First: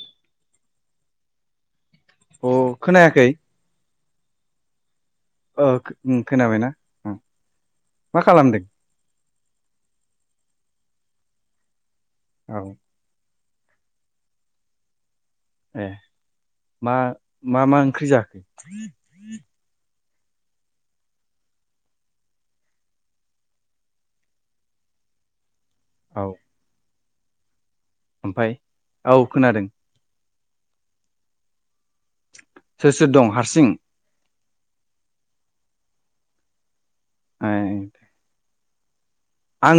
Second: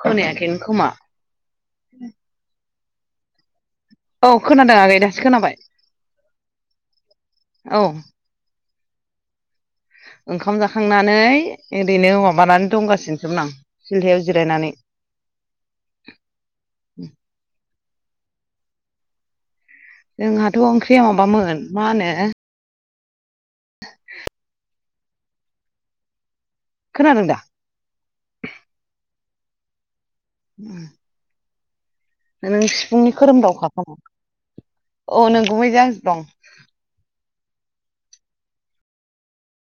खोनायाखैनो खोमा अ खोनायाखै? औ खोनादों आगै दासो खोनाबाय ओ उम खोनाबायना? औ मा खालामदों? ओंखाम जाखांनानै ओरैनो औ माबानानै दंगासिनोसोमोन आं सिलहायाव जिरायनानै। ए मा मा मा ओंख्रि जाखो? जोंहाथ' ओंख्रिया माबामोन मा होनो औ खोनादों दा? ओमफाय औ खोनादों। नों सोर सोर सिफुंनि दं हारसिं खोरोमदावखा खोमा औ नोंगुमैजों आंजों दं। [unintelligible] आं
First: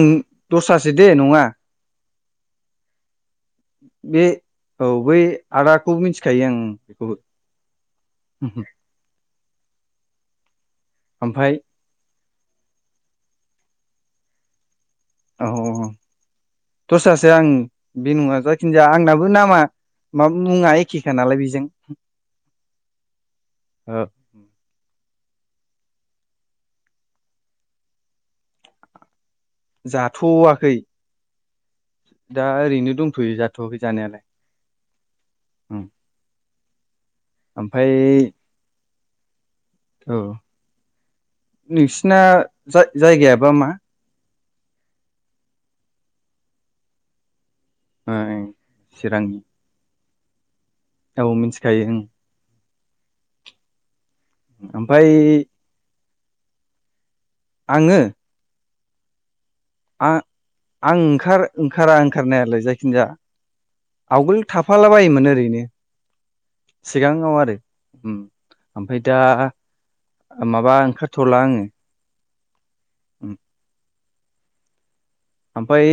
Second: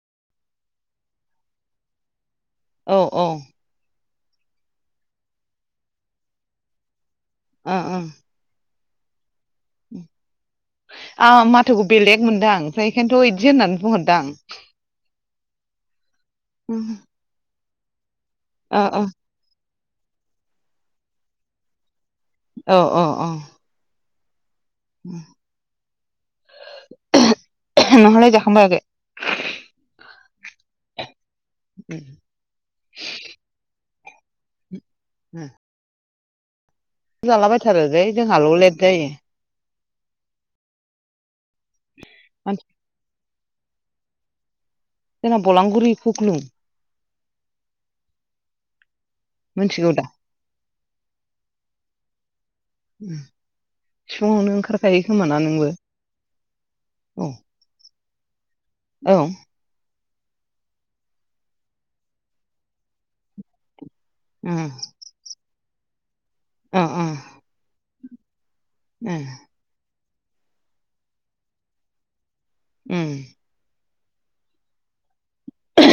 दस्रासो दे नङा औ औ बे औ बै आदाखौ मिथिखायो आं बेखौबो ओ ओं आहा ओमफाय माथोखौ बेलेग मोनदां आमफ्राय एकायनथ' इदि होननानै बुंहरदां औ औ औ ओ दस्रासो आं बे नङा जाखिनिजाया ओ आंनाबो नामा मा मुङा एखेखा नालाय बेजों औ औ औ ओ ओम ओम [unintelligible] नोंहालाय जाखांबाय आगै? जाथ'वाखै दा ओरैनो दंथ'यो जाथ'आखै जानायालाय होम उम जालाबायथारो ओमफाय लै जोंहाल' लेट जायो। औ नोंसिना मानसि जा-जायगायाबा मा जोंना बलांगुरि खुख्लुं ओम चिरांनि मिथिगौ दा औ मिथिखायो ओं ओम सिफुङावनो ओंखारखायो ओमफ्राय खोमाना नोंबो औ आङो औ आं आं ओंखार ओंखारा ओंखारनायालाय जायखिनजाया आवगोल उम थाफाला बायोमोन ओरैनो अ अ सिगाङाव आरो ओम ओमफ्राय उम दा माबा ओंखारथ'ला आङो उम ओमफाय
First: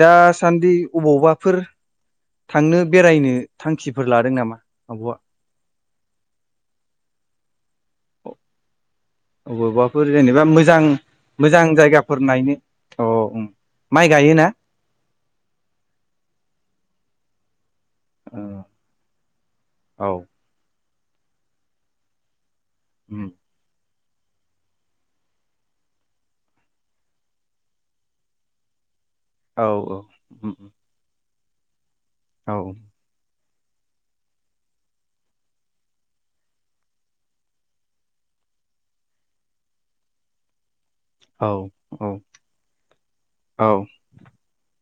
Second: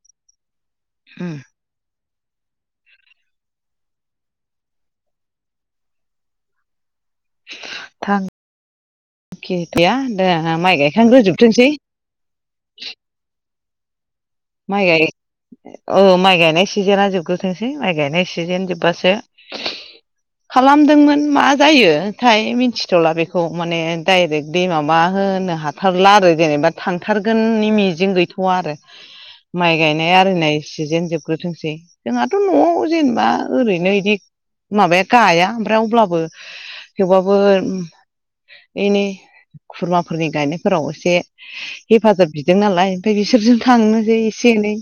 दासान्दि अबाव उम बाफोर थांनो बेरायनो थांखिफोर लादों नामा आब'आ? थां कि गैया अबावबाफोर दा जेनेबा माइ मोजां गायखांग्रो मोजां जोबथोंसै जायगाफोर नायनो अ माइ गायोना माइ गाय औ माइ गायनाय सिजोना जोबग्रोथों सै माइ गायनाय सिजोन जोबबासो औ खालामदोंमोन मा जायो थाय मिथिथ'ला उम बेखौ माने डाइरेक्ट दि माबा होनो हाथारला आरो जेनेबा थांथारगोननि मिजिं गैथ'वा आरो। औ माइ गायनाय उम आरिनाय उम सिजेन जोबग्रोथोंसै जोंहाथ' औ न'आव जेनेबा ओरैनो इदि माबाया गाया ओमफ्राय अब्लाबो थेवबाबो एनै खुरमाफोरनि गायनायफोराव एसे औ औ हेफाजाब बिदों नालाय ओमफाय बिसोरजों औ थांनोसै एस नै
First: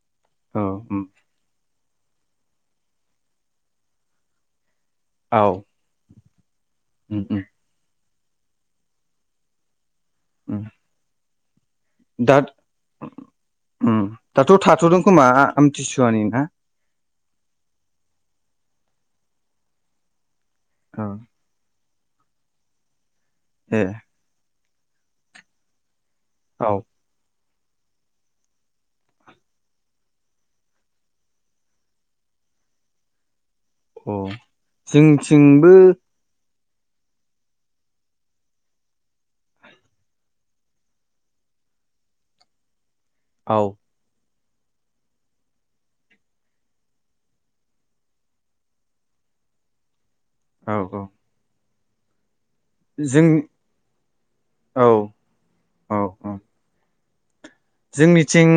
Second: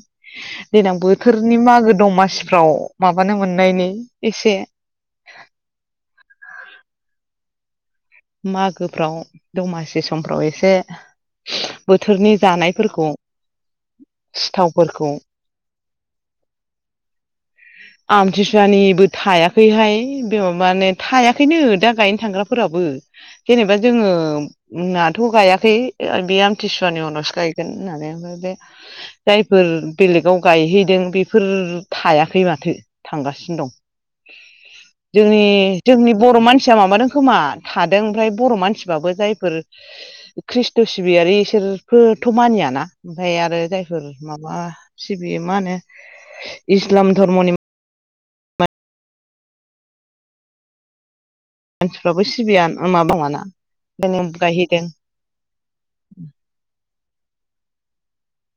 औ देनां उम बोथोरनि मागो दमासिफ्राव माबानो मोननायनि एसे आव उम उम मागोफ्राव दमासि समफ्राव उम एसे बोथोरनि दा जानायफोरखौ उम दाथ' थाथ'दों सिथावफोरखौ खोमा आम थिसुया नि ना? आमथि सुवानिबो थायाखैहाय बे माबाने औ थायाखैनो दा गायनो थांग्राफोराबो जेनेबा ए जोंङो नाथ' गायाखै ओ बेयाम औ आमथिसुवानि उनावसो गाय गोन होननानै ओमफाप बे जायफोर बेलेगाव गायहैदों बेफोर थायाखै मा थो थांगासिनो दं औ जोंथिंबो जोंनि जोंनि बर' मान सिया माबादों खोमा थादों ओमफ्राय बर' मानसिबाबो जायफोर खृषट' सिबियारि इसोर ओ फोरथ' मानियाना ओमफाय औ आरो जायफोर माबा सिबियो मा होनो इस्लाम धर्मनि औ औ मानसिफ्राबो सि सिबिया माब जों नंङाना [unintelligible] गायहैदों। औ औ औ जोंनिथिं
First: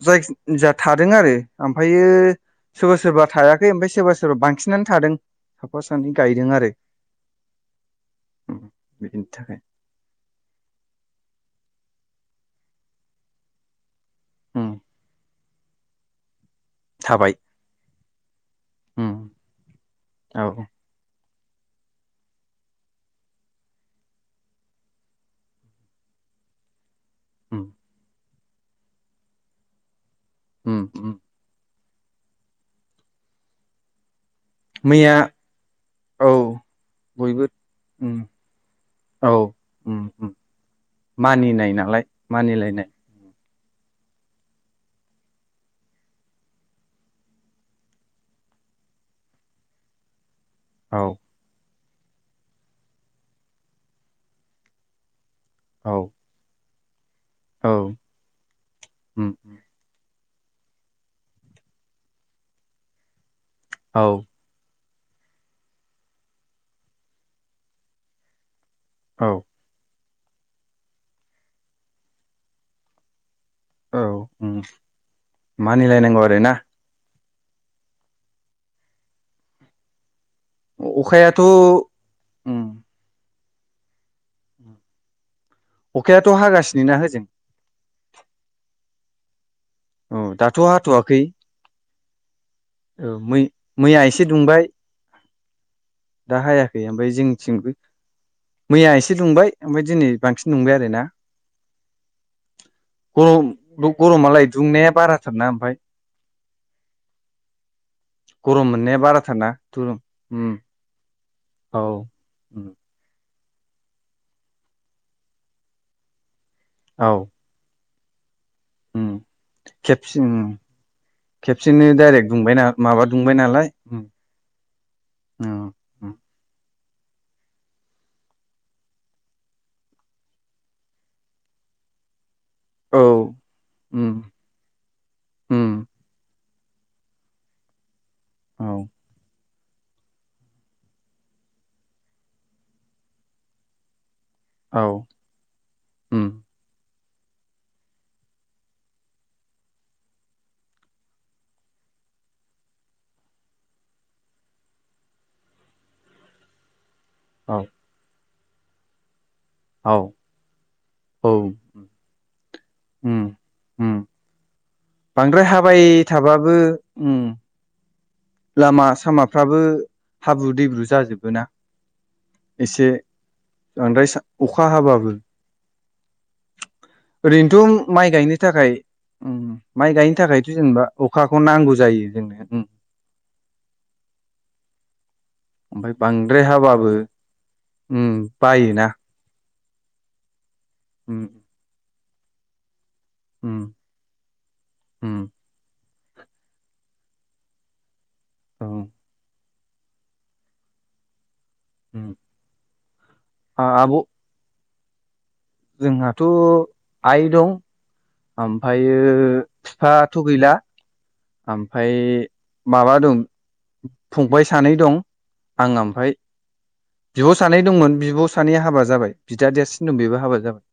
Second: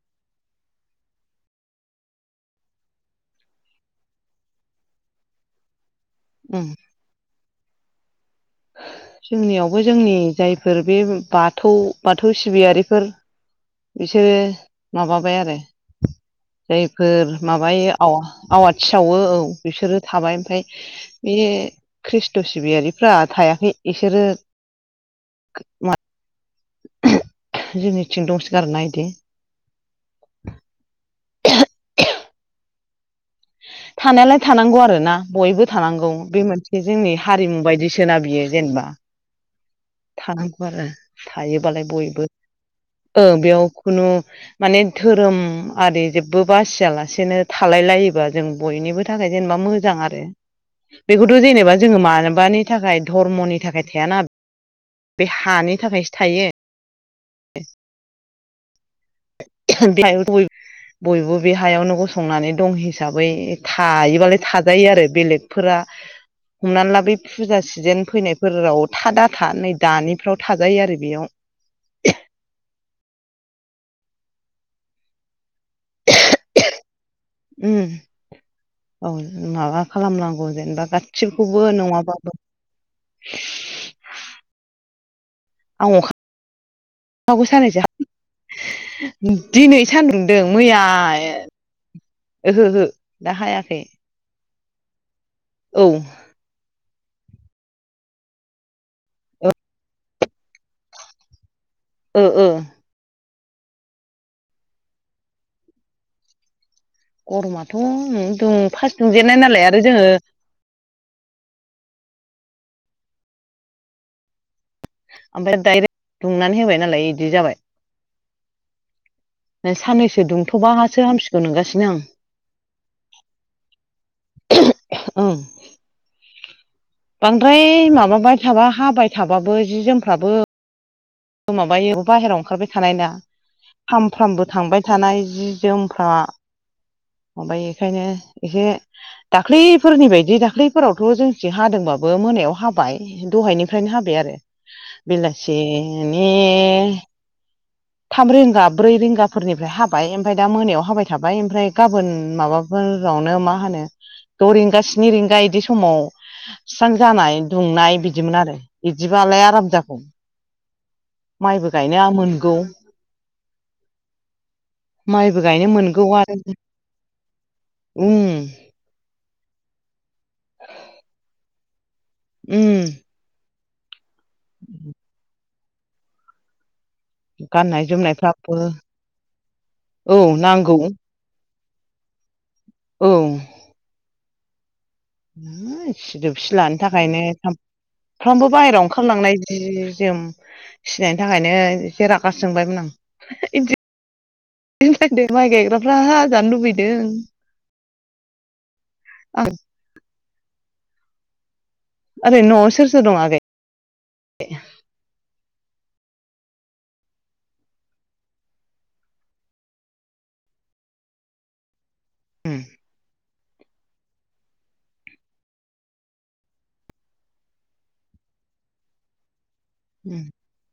[unintelligible] थादों आरो ओमफायो सोरबा सोरबा थायाखै ओमफ्राय सोरबा सोरबा बांसिनानो थादों साफा सानै गायदों उम आरो। उम, बिनि थाखाय जोंनियावबो जोंनि जायफोर बे बाथौ बाथौ सिबियारिफोर बिसोरो उम माबाबाय आरो। जायफोर थाबाय माबायो आवा आवाथि उम सावो औ बिसोरो थाबाय औ ओमफाय बे खृष्ट' सिबियारिफ्रा थायाखै इसोरो [unintelligible] उम जोंनिथिं दंसो गारोना इदि हुम हुम [unintelligible] थाना लाय थानांगौ मैया आरोना बयबो थानांगौ औ बे मोनसे जोंनि बयबो हारिमु उम बायदिसोना बियो जेनेबा औ उम उम थानांगौ आरो मानिनाय थायोबालाय नालाय बयबो मानिलायनाय ओ बेयाव खुनु माने धोरोम आरि जेबो बासियालासेनो थालाय लायोबा जों बय इनिबो थाखाय जेनेबा मोजां आरो। औ बेखौथ' जेनेबा जोंङो मारबानि थाखाय धर्मनि थाखाय थायाना बे हानि औ थाखायसो थायो। औ उम उम बय-बयबो बे हायावनो गसंनानै दं हिसाबै औ थायोबालाय थाजायो आरो। बेलेगफोरा हमनाला बै फुजा सिजोन फैनायफोराव था दा औ था नै दानिफ्राव थाजायो आरो बेयाव औ उम मानिलायनांगौ आरो ना उम औ माबा खालामनां गौ जेनेबा अखायाथ' गासिखौबो उम नङाबो [unintelligible] आं अखायाथ' हागासिनो ना होजों अखा खो साननैसो दिनै सान औ दोंदों दाथ' हाथ'वाखै मैयाय औ मै-मैया एसे दुंबाय औ दा हायाखै ओमफ्राय जोंनिथिंबो मैया एसे दुंबाय ओमफ्राय दिनै बांसिन दुंबाय आरो ना औ ओ गरम ल' गरमालाय दुंनाया बाराथारना ओमफाय गरमाथ' उम दुं फार्स्ट दुंजेननाय बाराथारना नालाय आरो दुरुम जोङो उम औ उम ओमफ्राय डायरेक्ट दुंनानै होबाय नालाय इदि जाबाय उम खेबसे साननैसो उम दुंथ'बासो हामसिगौ खेबसेनो नंगासिनो आं डाइरेक्ट दुंबायना माबा दुंबाय नालाय उम ओं उम बांद्राय माबाबाय थाबा हाबाय थाबाबो जि जोमफ्राबो माबायो बाहेरायाव ओंखारबाय थानाय औ ना उम सामफ्रामबो थांबाय थानाय जि उम जोमफ्रा ओमफ्राय एखायनो एसे औ दा ख्लैफोरनि बायदि दाख्लैफोरावथ' जोंथिं हादोंबाबो मोनायाव हाबाय दहायनिफ्रायनो हाबाय आरो औ उम बेलासेनि थाम रिंगा ब्रै रिंगाफोरनिफ्राय हाबाय ओमफाय दा मोनायाव हाबाय थाबाय ओमफ्राय गाबोन माबाफोरावनो मा होनो द' रिंगा स्नि रिंगा इदि समाव स्रां जानाय औ दुंनाय बिदिमोन आरो बिदिबालाय थाब औ जागौ औ माइबो गायनो मोनगौ उम उम माइबो बांद्राय गायनो हाबाय मोनगौ आरो थाबाबो उम उम लामा सामाफ्राबो हाब्रु दैब्रु जाजोबो ना उम बांद्राय सा-अखा हाबाबो गाननाय ओरैनोथ' माइ गायनो जोमनायफ्राबो थाखाय उम माइ औ गायनो थाखायथ' नांगौ जेनेबा अखाखौ नांगौ जायो जोंनो उम औ ओमफ्राय सिदोब बांद्राय सिलानि हाबाबो थाखायनो उम सामफ्रामबो बायोना बाहेराव ओंखारलांनाय जि जोम सिनायनि उम थाखायनो एसे रागासो जोंबायमोन आं उम इदों उम माइ गायग्राफ्रा हाजानो लुगैदों औ औ उम ओरैनो नआव सोर सोर दं आगै आ आब' जोंहाथ आइ दं ओमफ्रायो फिफाथ गैला ओमफाय उम माबा दं फंबाय सानै दं आं ओमफाय बिब' सानै दंमोन बिब सानैया हाबा जाबाय बिदा देरसिन दं बेबो उम हाबा जाबाय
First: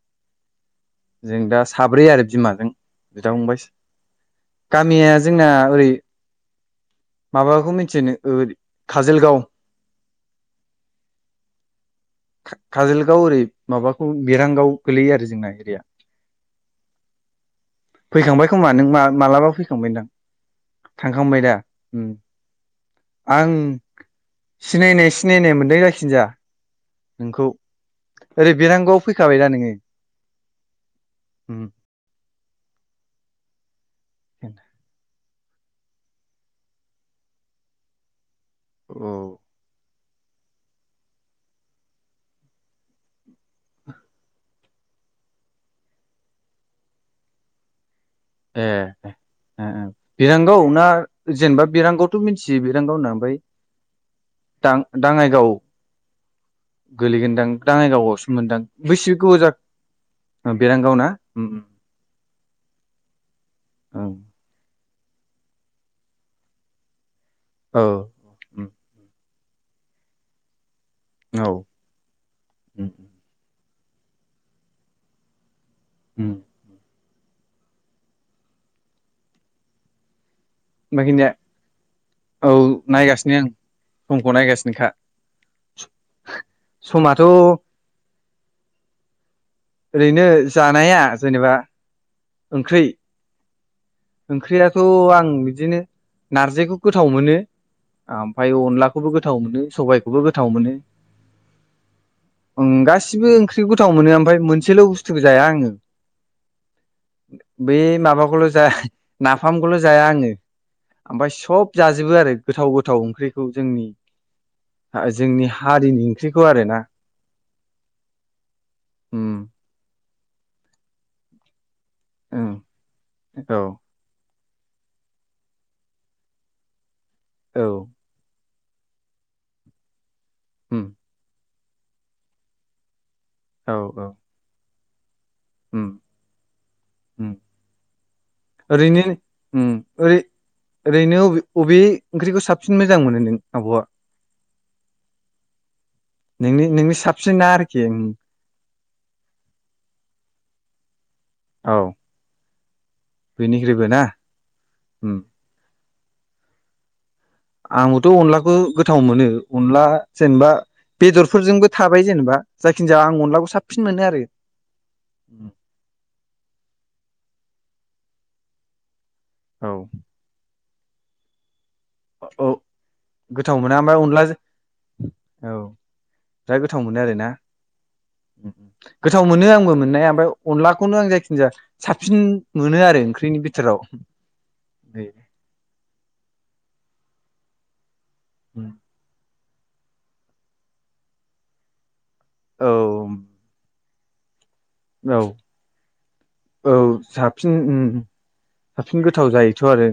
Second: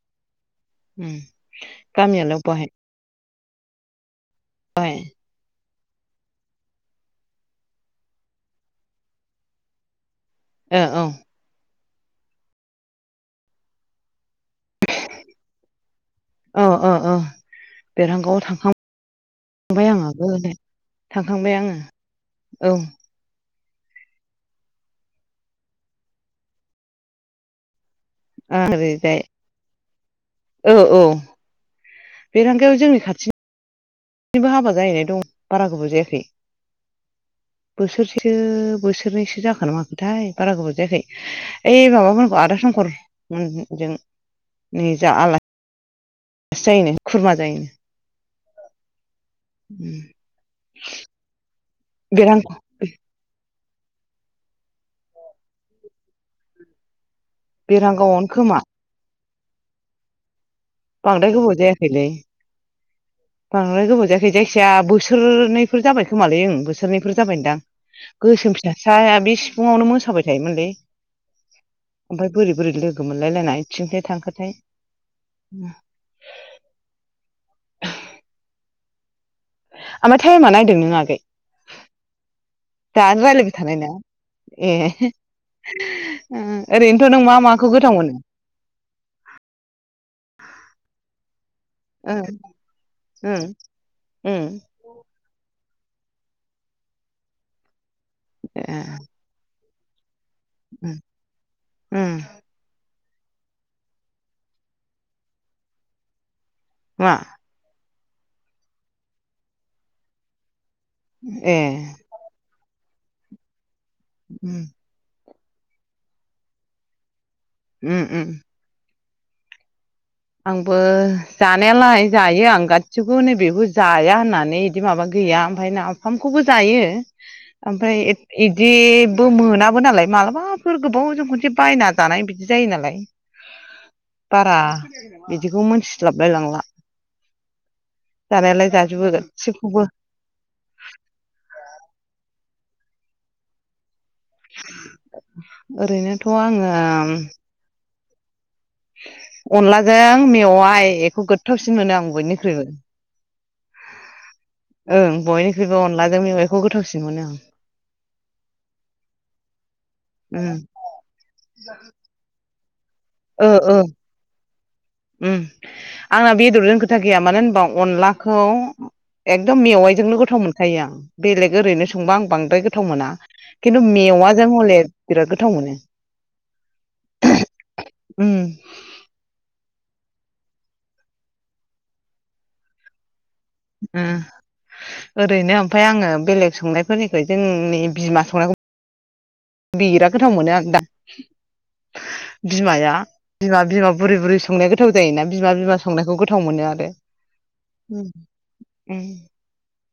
उम जों दा साब्रै आरो गामियालाय बहाय बिमाजों बिदा फंबाय बहाय गामिया आ ओरै माबाखौ मिथियो नों ओरै खाजोलगाव? ए औ। खा-खाजोलगाव ओरै माबाखौ मिरांगाव गोलैयो आरो जोंना एरिया। ओं अ अ। फैखांबाय खोमा नों मा-मालाबा आं फैखांबायदां। आगोल थांखांबाय दा उम औ आं सिनायनाय सिनायनाय मोन्दों जायखिनजाया नोंखौ। ओरै बेरांगौआव ओरैजाय फैखाबाय दा नोंङो? उम। बेेरंगाया जोंनि खाथि ए हाबा जाहैनाय दं बारा गोबाव जायाखै बोसोरसे सो ओ ओ बोसोरनैसो जाखोना माखो थाय बारा गोबाव जायाखै ओइ माबामोनखौ आदा शंकर मोनजों निजा आला सि जायनो खुरमा जायोनो। ए। ओं ओं बिरांगौ ना जेनेबा बिरांगौवथ' बेरां मिथियो बिरांगाव होनना ओमफाय दा-दाङाइगाव गोलैगोनदां दाङाइगावआवसो बेरांगावआवनो खोमा मोनदां बेसे गोबाव जा बांद्राय गोबाव जायाखैलै बांद्राय गोबाव उम जायाखै जायखिजाया बोसोरनैफोर जाबाय खोमालै ओं बोसोरनैफोर जाबायनोदां औ गोसोम फिसासाया बे सिफुंङावनो मोसाबाय थायोमोनलै। औ ओमफाय बोरै बोरै उम लोगो मोनलाय लायना इथिंसो थांखोथाय। उम। ओमफाय थायेमा नायदों नों आगै? बाखिनिया औ दा नायगासिनो आं रायलायबाय थानाय ना समखौ नायगासिनोखा ए। ओ ओरैनोथ' नों समाथ' मा माखौ गोथाव मोनो? ओरैनो जानाया जेनेबा ओं ओंख्रि ओं। ओं ओंख्रियाथ' आं बिदिनो नारजिखौ गोथाव मोनो। ओमफाय ए अनलाखौबो गोथाव मोनो सबाय खौबो गोथाव मोनो ओम ओं गासि सिबो ओंख्रिखौ गोथाव मोनो ओमफ्राय मोनसेल बुस्थुखौ जाया आंङो। मा बै माबाखौल' जाया नाफामखौल जाया आंङो। ओमफाय ए सब जाजोबो आरो गोथाव गोथाव ओंख्रिखौ जोंनि। उम। जोंनि हारिनि ओंख्रिखौ आरो ना। उम उम। आंबो जानायालाय जायो उम आं गासिबखौबो नै औ बेेखौ जाया होननानै नै इदि माबा गैया ओमफाय नाफामखौबो जायो औ ओमफाय इदिबो मोनाबो नालाय मालाबाफोर उम गोबाव जों खनसे बायना जानाय बिदि जायो नालाय। औ औ बारा बिदिखौ उम मोनथिस्लाबलाय लांला। उम जानायालाय ओरैनो जाजोबो उम गासिबखौबो ओरै ओरैनो अबे अबे ओंख्रिखौ साब सिन मोजां मोनो नों आब'आ? ओरैनोथ' नोंनि नोंनि आङो साबसि ना आरोखि उम। अनलाजों मेवाइ एखौ गोथावसिन मोनो आं बयनिख्रुइबो। बयनिख्रुइबो ना? उम ओं बयनिख्रुइबो अनलाजों मेवाइखौ गोथावसिन मोनो आं। आंबोथ' अनलाखौ गोथाव मोनो अनला जेनेबा आं बेदरफोरजोंबो थाबाय जेनेबा जायखिनजाया आं ओ अनलाखौ ओ साबसिन मोनो आरो उम आंना बेदरजों खोथा गैया मानो होनबा अनलाखौ एखदम औ मेवाइजोंनो गोथाव मोनखायो आं बेलेग ओरैनो संबा आं औ बांद्राय गोथाव मोना गोथाव मोना खिन्थु ओमफ्राय अनलाजों मेवाजों हले बिराद गोथाव औ मोनो। बिराद गोथाव मोनो आरो ना उम गोथाव मोनो आंबो मोननाया फाय अनलाखौनो आं जायखिनजाया साबसिन मोनो आरो ओंख्रिनि बि ओ ओरैनो ओमफाय आङो बेलेग संनायफोरनिख्रुय जोंनि बिमा संनायखौ उम बिराद गोथाव मोनो आं दा औ बिमाया बिमा बिमा बुरै बुरै संनाया गोथाव औ जायोना बिमा बिमा संनायखौ गोथाव मोनो औ आरो साबसिन उम साबसिन गोथाव जायोथ' आरो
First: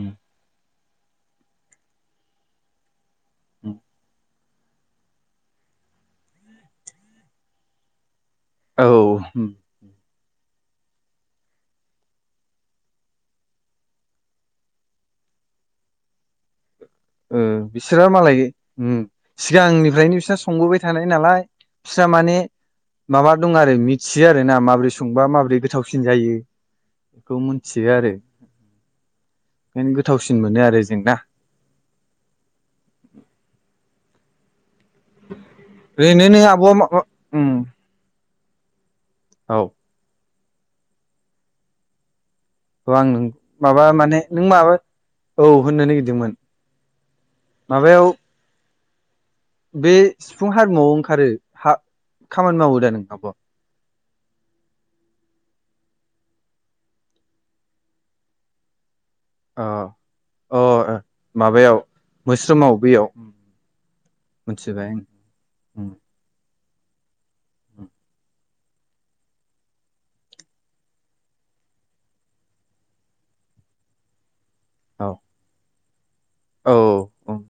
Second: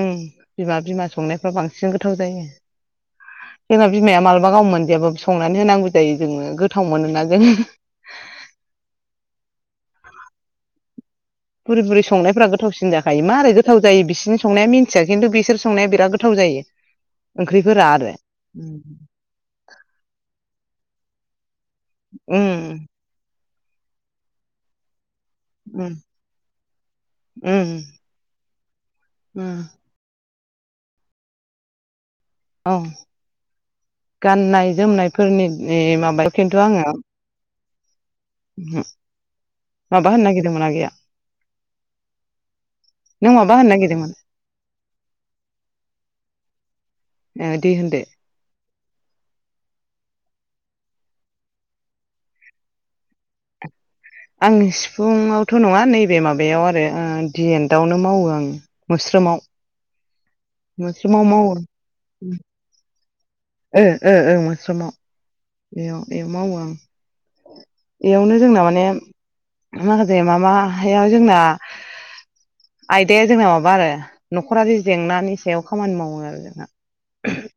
उम बिमा बिमा संनायफ्रा बांसिन गोथाव जायो जोंना बिमाया मा लाबा गाव मोनजायाबो संनानै होनांगौ जायो जोङो गोथाव मोनोना जों औ बुरै बुरै संनायफ्रा गोथावसिन जाखायो मारै गोथाव जायो बिसिनि संनाया मिन्थिया खिन्थु बिसोर संनाया बिराद गोथाव जायो। ओ ओंख्रिफोरा बिसोरो आरो मालाय उम सिगांनिफ्रायनो बिसोर संबोबाय थानाय नालाय बिस्रा माने उम माबा दं आरो मिथियो आरोना माब्रै संबा माबोरै गोथावसिन जायो बेखौ उम मिथियो आरो उम ओंखायनो गोथावसिन मोनो आरो जोंना? औ गाननाय जोमनायफोरनि ओरैनो इमाबायाव नों खिन्थु आब'आ मा आङो उम औ माबा होन्नो नागिरदोंमोन आगैया? औ आं नों होननो माबा नागिरदोंमोन माने नों माबा औ होननो नागिरदोंमोन। ए दे होनदो माबायाव बे सिफुं हारिमुआव ओंखारो हा खामानि मावो दा नों आब'आ? आं सिफुंआवथ' नङा नैबे माबायाव आरो दिएन्टआवनो मावो आङो। मोस्रोमाव अ अ मोस्रोमाव मावो माबायाव मोस्रोमाव बेयाव ओ ओ मोस्रोमाव उम बेयाव बेयाव मावो आं। [inaudible] बेयावनो जोंना माने माखासे मामायाव जोंना आयदाया जोंना माबा आरो न'खरारि औ जेंनानि सायाव खामानि मावो। आरो जोंहा औ औ